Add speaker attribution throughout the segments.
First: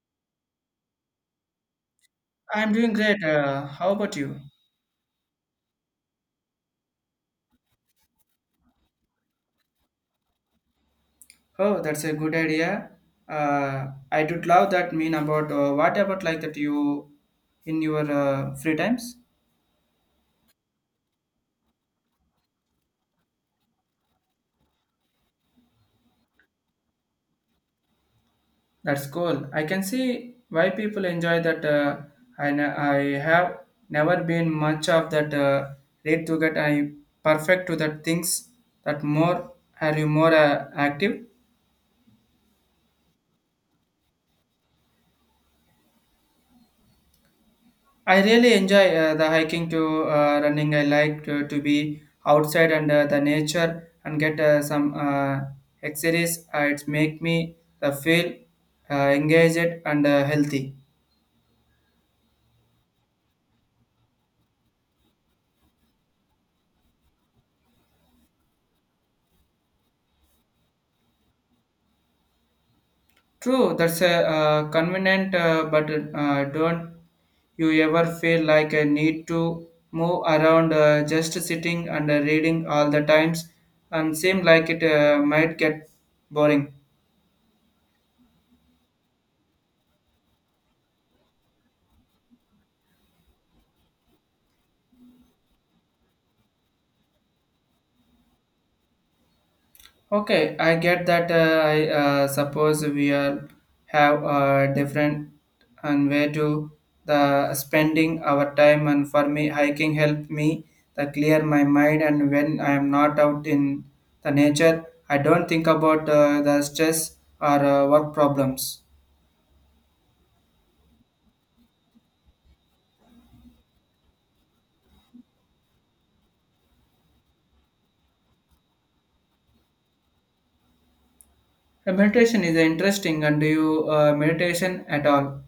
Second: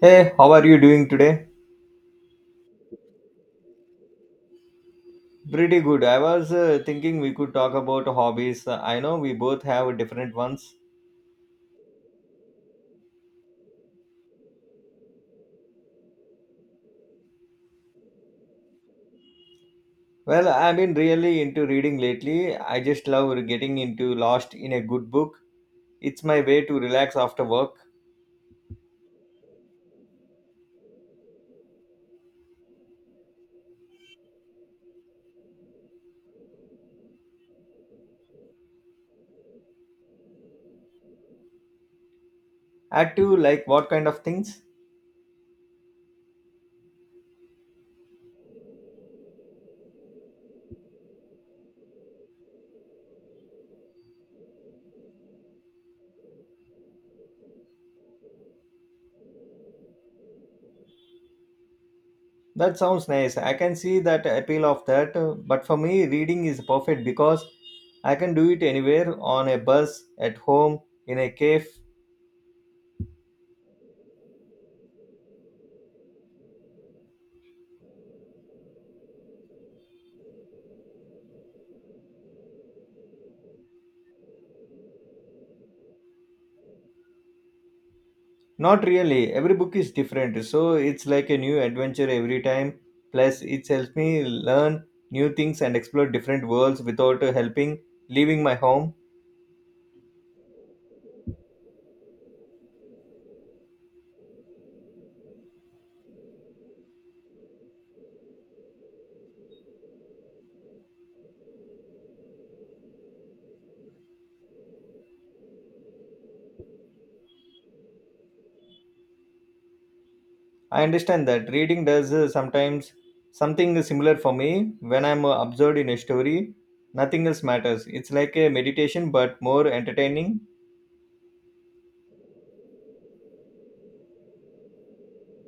Speaker 1: Hey, how are you doing today?
Speaker 2: I'm doing great. How about you?
Speaker 1: Pretty good. I was thinking we could talk about hobbies. I know we both have different ones.
Speaker 2: Oh, that's a good idea. I did love that mean about what about like that you in your free times?
Speaker 1: Well, I've been really into reading lately. I just love getting into lost in a good book. It's my way to relax after work.
Speaker 2: That's cool. I can see why people enjoy that. I have never been much of that read to get I perfect to that things that more are you more active.
Speaker 1: Add to like what kind of things?
Speaker 2: I really enjoy the hiking to running. I like to be outside and the nature and get some exercise. It make me feel engaged and healthy.
Speaker 1: That sounds nice. I can see that appeal of that. But for me, reading is perfect because I can do it anywhere on a bus, at home, in a cave.
Speaker 2: True, that's a convenient, but don't you ever feel like I need to move around just sitting and reading all the times and seem like it might get boring.
Speaker 1: Not really. Every book is different, so it's like a new adventure every time. Plus, it helps me learn new things and explore different worlds without helping leaving my home.
Speaker 2: Okay, I get that. I suppose we all have a different and way to the spending our time. And for me, hiking help me to clear my mind. And when I am not out in the nature, I don't think about the stress or work problems.
Speaker 1: I understand that reading does sometimes something similar for me when I'm absorbed in a story. Nothing else matters. It's like a meditation but more entertaining.
Speaker 2: Meditation is interesting. And do you meditation at all?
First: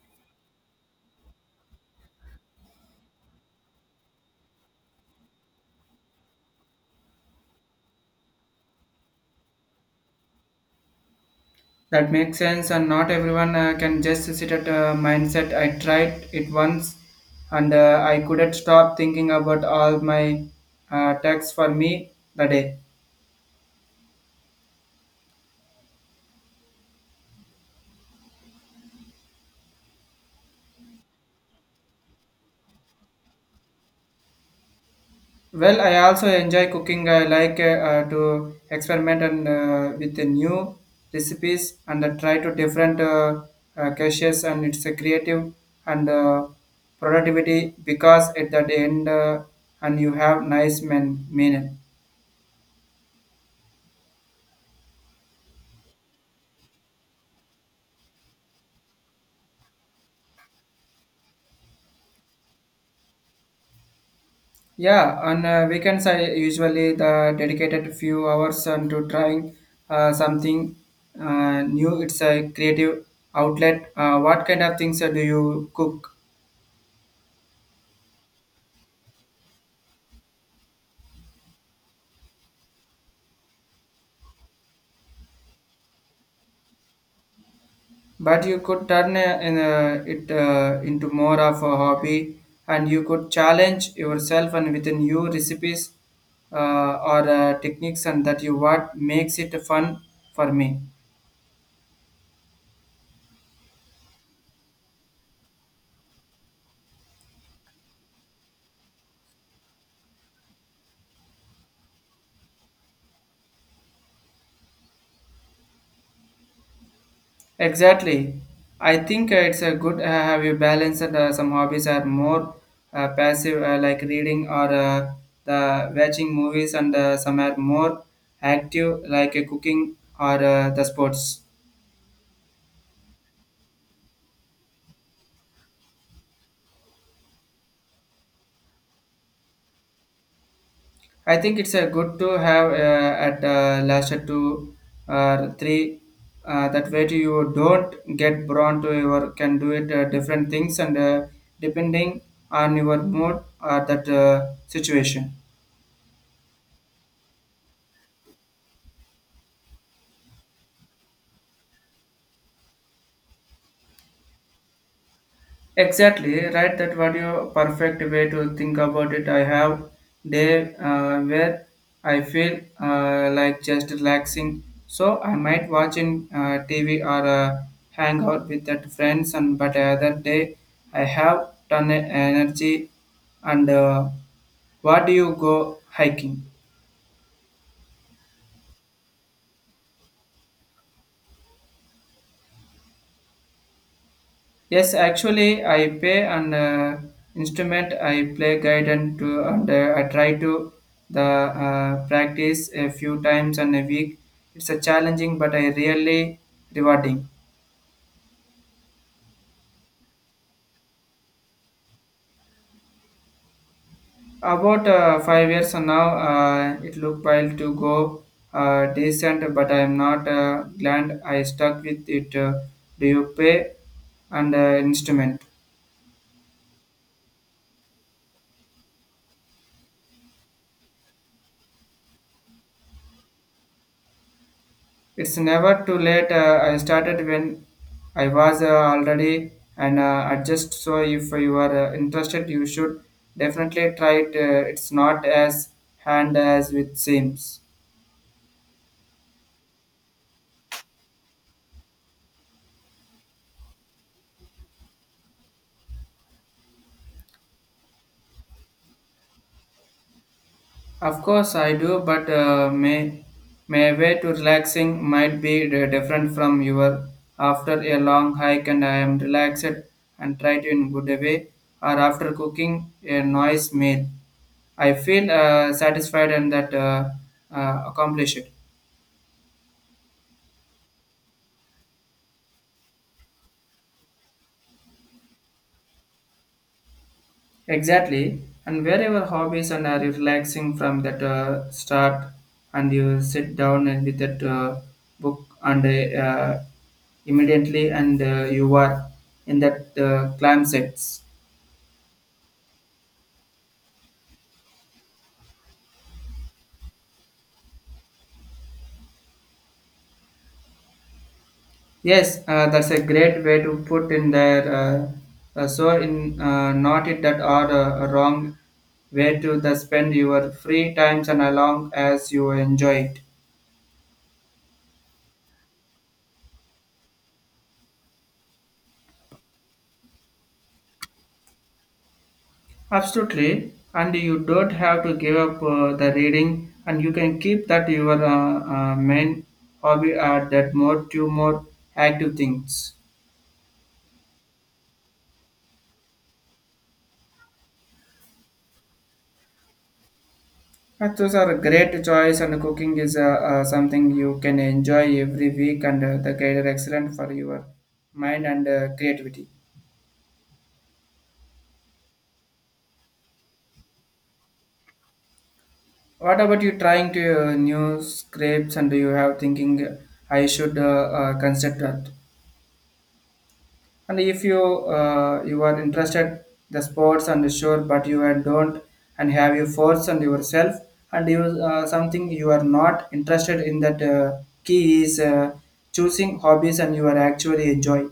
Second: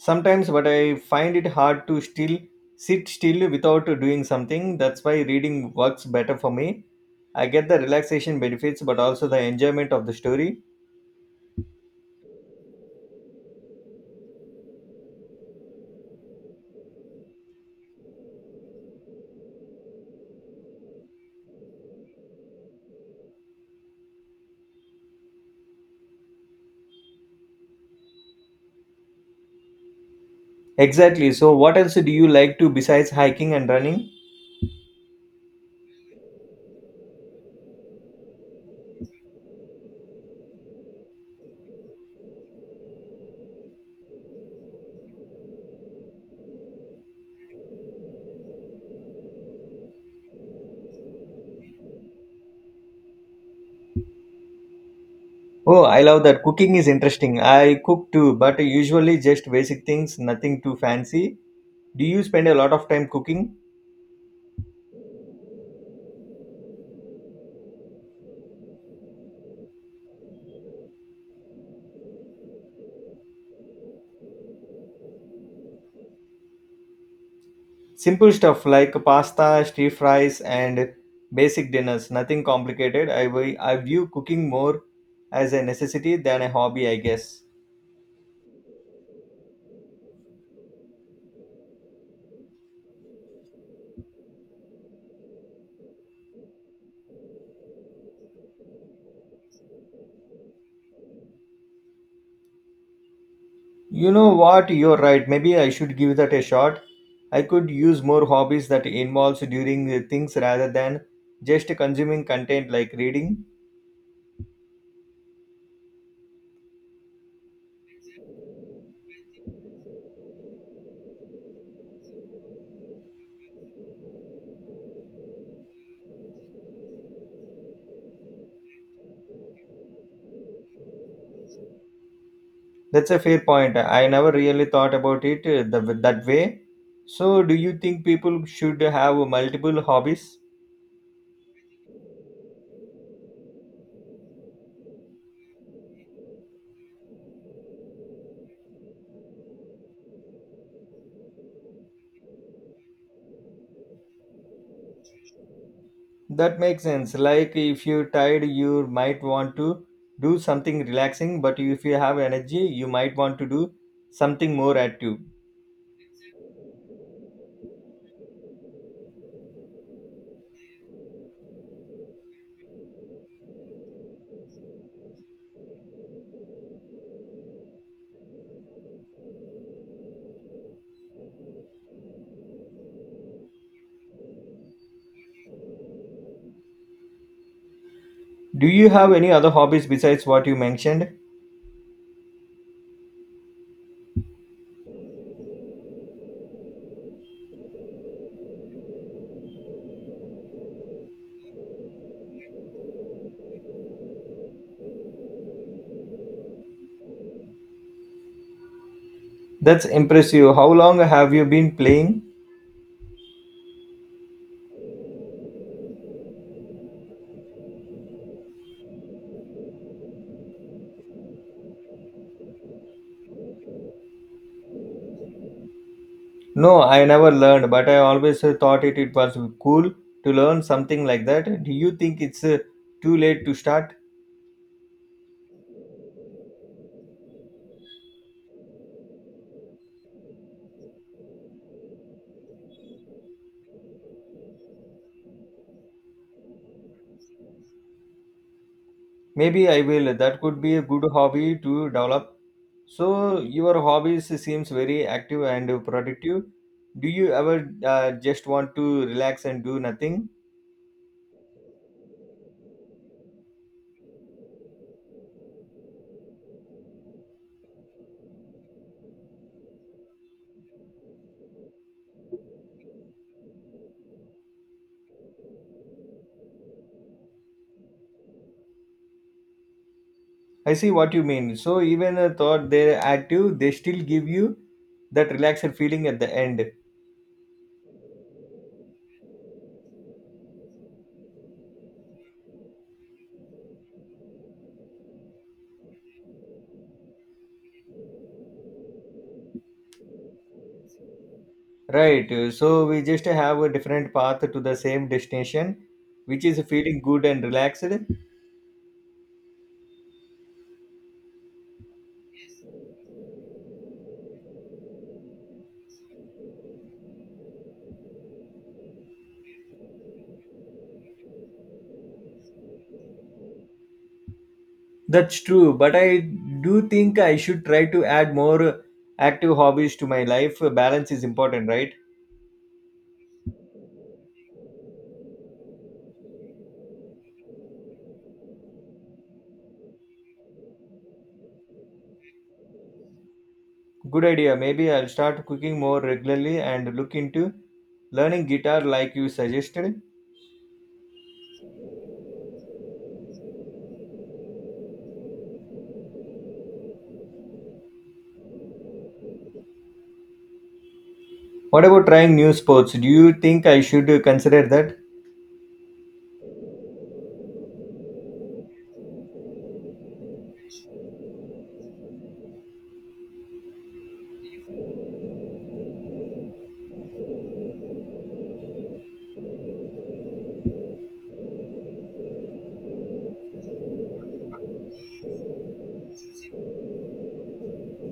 Speaker 1: Sometimes, but I find it hard to still sit still without doing something. That's why reading works better for me. I get the relaxation benefits, but also the enjoyment of the story.
Speaker 2: That makes sense, and not everyone can just sit at a mindset. I tried it once, and I couldn't stop thinking about all my tasks for me the day.
Speaker 1: Exactly. So, what else do you like to besides hiking and running?
Speaker 2: Well, I also enjoy cooking. I like to experiment and with the new recipes and try to different caches, and it's a creative and productivity because at that end, and you have nice men meal.
Speaker 1: Oh, I love that. Cooking is interesting. I cook too, but usually just basic things, nothing too fancy. Do you spend a lot of time cooking?
Speaker 2: Yeah, on weekends I usually the dedicated few hours on to trying something new. It's a creative outlet. What kind of things do you cook?
Speaker 1: Simple stuff like pasta, stir fries, and basic dinners. Nothing complicated. I view cooking more as a necessity than a hobby, I guess.
Speaker 2: But you could turn it into more of a hobby, and you could challenge yourself and within new recipes or techniques, and that you what makes it fun for me.
Speaker 1: You know what? You're right. Maybe I should give that a shot. I could use more hobbies that involves doing the things rather than just consuming content like reading.
Speaker 2: Exactly. I think it's a good have you balanced some hobbies are more passive like reading or the watching movies and some are more active like cooking or the sports.
Speaker 1: That's a fair point. I never really thought about it that way. So, do you think people should have multiple hobbies?
Speaker 2: I think it's a good to have at last two or three that way to you don't get drawn to your can do it different things and depending on your mood or that situation.
Speaker 1: That makes sense. Like if you're tired, you might want to do something relaxing, but if you have energy, you might want to do something more active.
Speaker 2: Exactly, right. That what your perfect way to think about it. I have day where I feel like just relaxing, so I might watch in TV or hang out with that friends. And but other day I have ton of energy. And What do you go hiking?
Speaker 1: Do you have any other hobbies besides what you mentioned?
Speaker 2: Yes, actually, I play an instrument. I play guitar to, and I try to the practice a few times in a week. It's a challenging, but I really rewarding.
Speaker 1: That's impressive. How long have you been playing?
Speaker 2: About 5 years now, it looked while to go decent, but I am not glad I stuck with it. Do you play an instrument?
Speaker 1: No, I never learned, but I always thought it was cool to learn something like that. Do you think it's too late to start?
Speaker 2: It's never too late. I started when I was already and adjust. So if you are interested, you should definitely try it. It's not as hand as it seems.
Speaker 1: Maybe I will. That could be a good hobby to develop. So your hobbies seems very active and productive. Do you ever just want to relax and do nothing?
Speaker 2: Of course, I do, but may my way to relaxing might be different from your after a long hike and I am relaxed and try to in good way or after cooking a nice meal. I feel satisfied and that accomplished.
Speaker 1: I see what you mean. So even though they're active, they still give you that relaxed feeling at the end.
Speaker 2: Exactly. And wherever hobbies and are relaxing from that start, and you sit down and with that book, and uh, immediately, and you are in that clam sets.
Speaker 1: Right. So we just have a different path to the same destination, which is feeling good and relaxed.
Speaker 2: Yes, that's a great way to put in there. So, in not it that are wrong way to the spend your free times and along as you enjoy it.
Speaker 1: That's true, but I do think I should try to add more active hobbies to my life. Balance is important, right?
Speaker 2: Absolutely, and you don't have to give up the reading, and you can keep that your main hobby at that more two more active things.
Speaker 1: Good idea. Maybe I'll start cooking more regularly and look into learning guitar like you suggested.
Speaker 2: But those are a great choice, and cooking is something you can enjoy every week, and the guide are excellent for your mind and creativity.
Speaker 1: What about trying new sports? Do you think I should consider that?
Speaker 2: What about you trying to new scrapes, and you have thinking I should consider that? And if you you are interested the sports and sure, but you are don't and have you force on yourself and you something you are not interested in that key is choosing hobbies and you are actually enjoy.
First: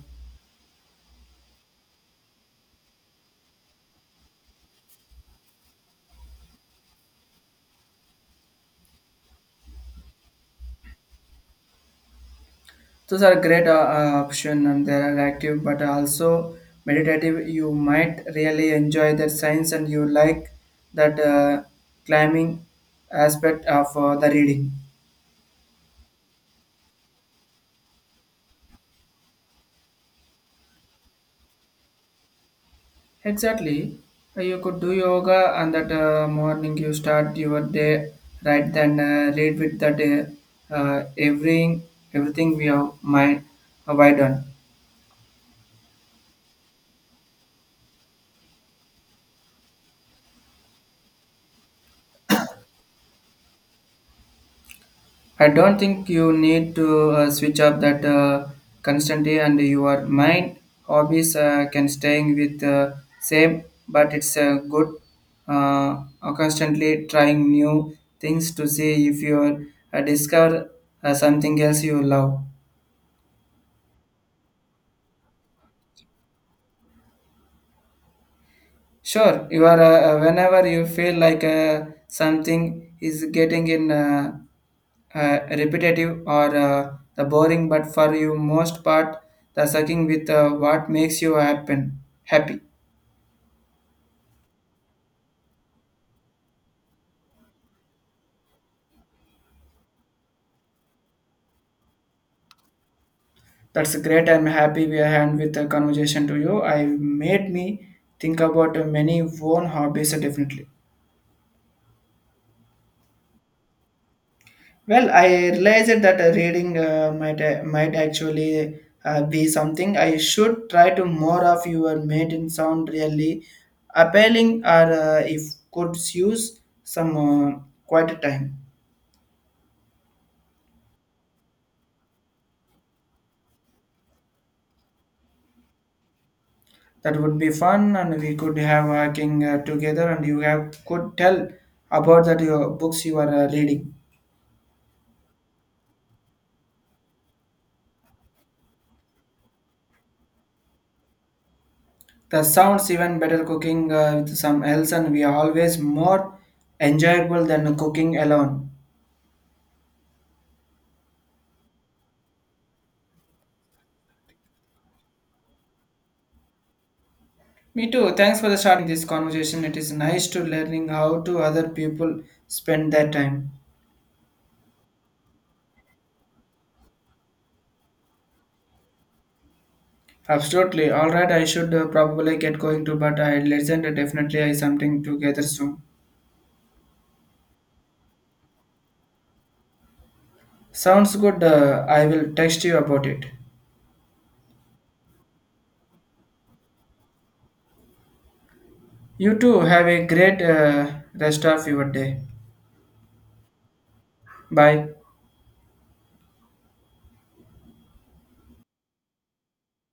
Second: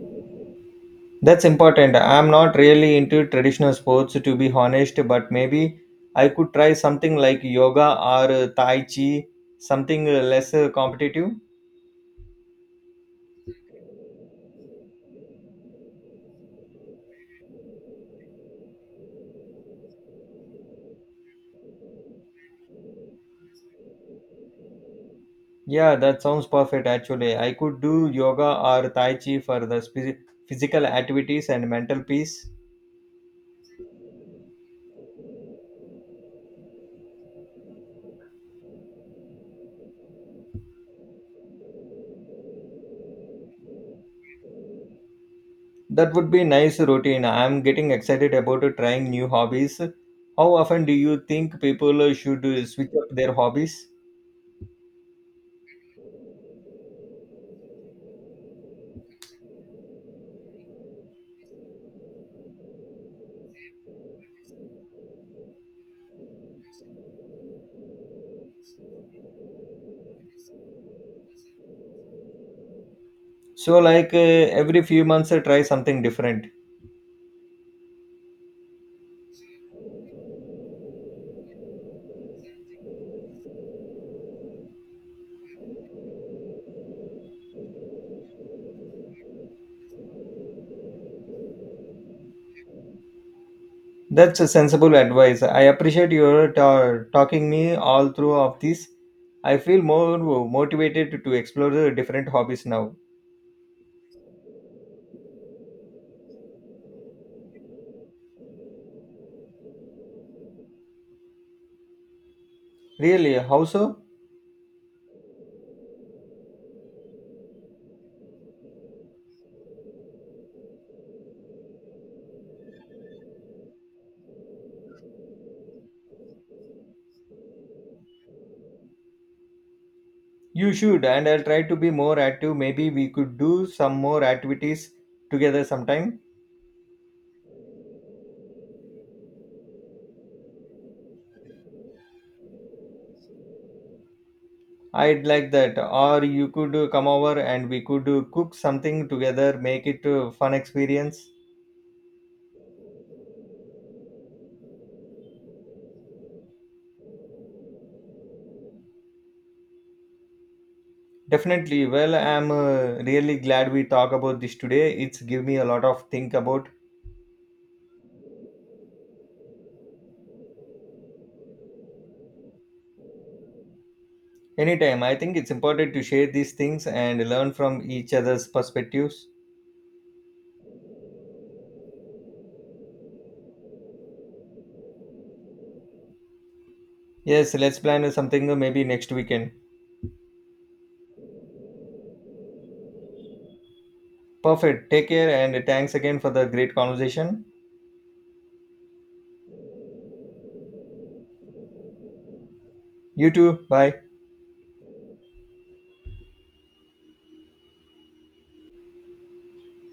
Speaker 1: That's important. I'm not really into traditional sports to be honest, but maybe I could try something like yoga or tai chi, something less competitive.
Speaker 2: Those are great option and they are active but also meditative. You might really enjoy that science and you like that climbing aspect of the reading.
Speaker 1: Yeah, that sounds perfect actually. I could do yoga or tai chi for the physical activities and mental peace.
Speaker 2: Exactly. You could do yoga and that morning you start your day right then read with that uh, uh, everything everything we have mind why done.
Speaker 1: That would be nice routine. I'm getting excited about trying new hobbies. How often do you think people should switch up their hobbies?
Speaker 2: I don't think you need to switch up that constantly and your mind hobbies can staying with same but it's a good constantly trying new things to see if you discover something else you love.
Speaker 1: So like every few months try something different.
Speaker 2: Sure, you are whenever you feel like something is getting in repetitive or the boring, but for you most part, the sucking with what makes you happen happy.
Speaker 1: That's a sensible advice. I appreciate your talking me all through of this. I feel more motivated to explore the different hobbies now.
Speaker 2: That's great. I'm happy we had with the conversation to you. I made me think about many own hobbies definitely.
Speaker 1: Really, how so?
Speaker 2: Well, I realized that reading might actually be something I should try to more of. Your made in sound really appealing, or if could use some quiet time.
Speaker 1: You should, and I'll try to be more active. Maybe we could do some more activities together sometime.
Speaker 2: That would be fun, and we could have working together. And you have could tell about that your books you are reading.
Speaker 1: I'd like that. Or you could come over and we could cook something together, make it a fun experience.
Speaker 2: The sounds even better cooking with some else, and we are always more enjoyable than cooking alone.
Speaker 1: Definitely. Well, I'm really glad we talk about this today. It's give me a lot of think about.
Speaker 2: Me too. Thanks for the starting this conversation. It is nice to learning how to other people spend their time.
Speaker 1: Anytime, I think it's important to share these things and learn from each other's perspectives.
Speaker 2: Absolutely. All right. I should probably get going to, but I listen to definitely I something together soon.
Speaker 1: Yes, let's plan something maybe next weekend.
Speaker 2: Sounds good. I will text you about it.
Speaker 1: Perfect. Take care and thanks again for the great conversation.
Speaker 2: You too. Have a great rest of your day.
Speaker 1: You too. Bye.
Speaker 2: Bye.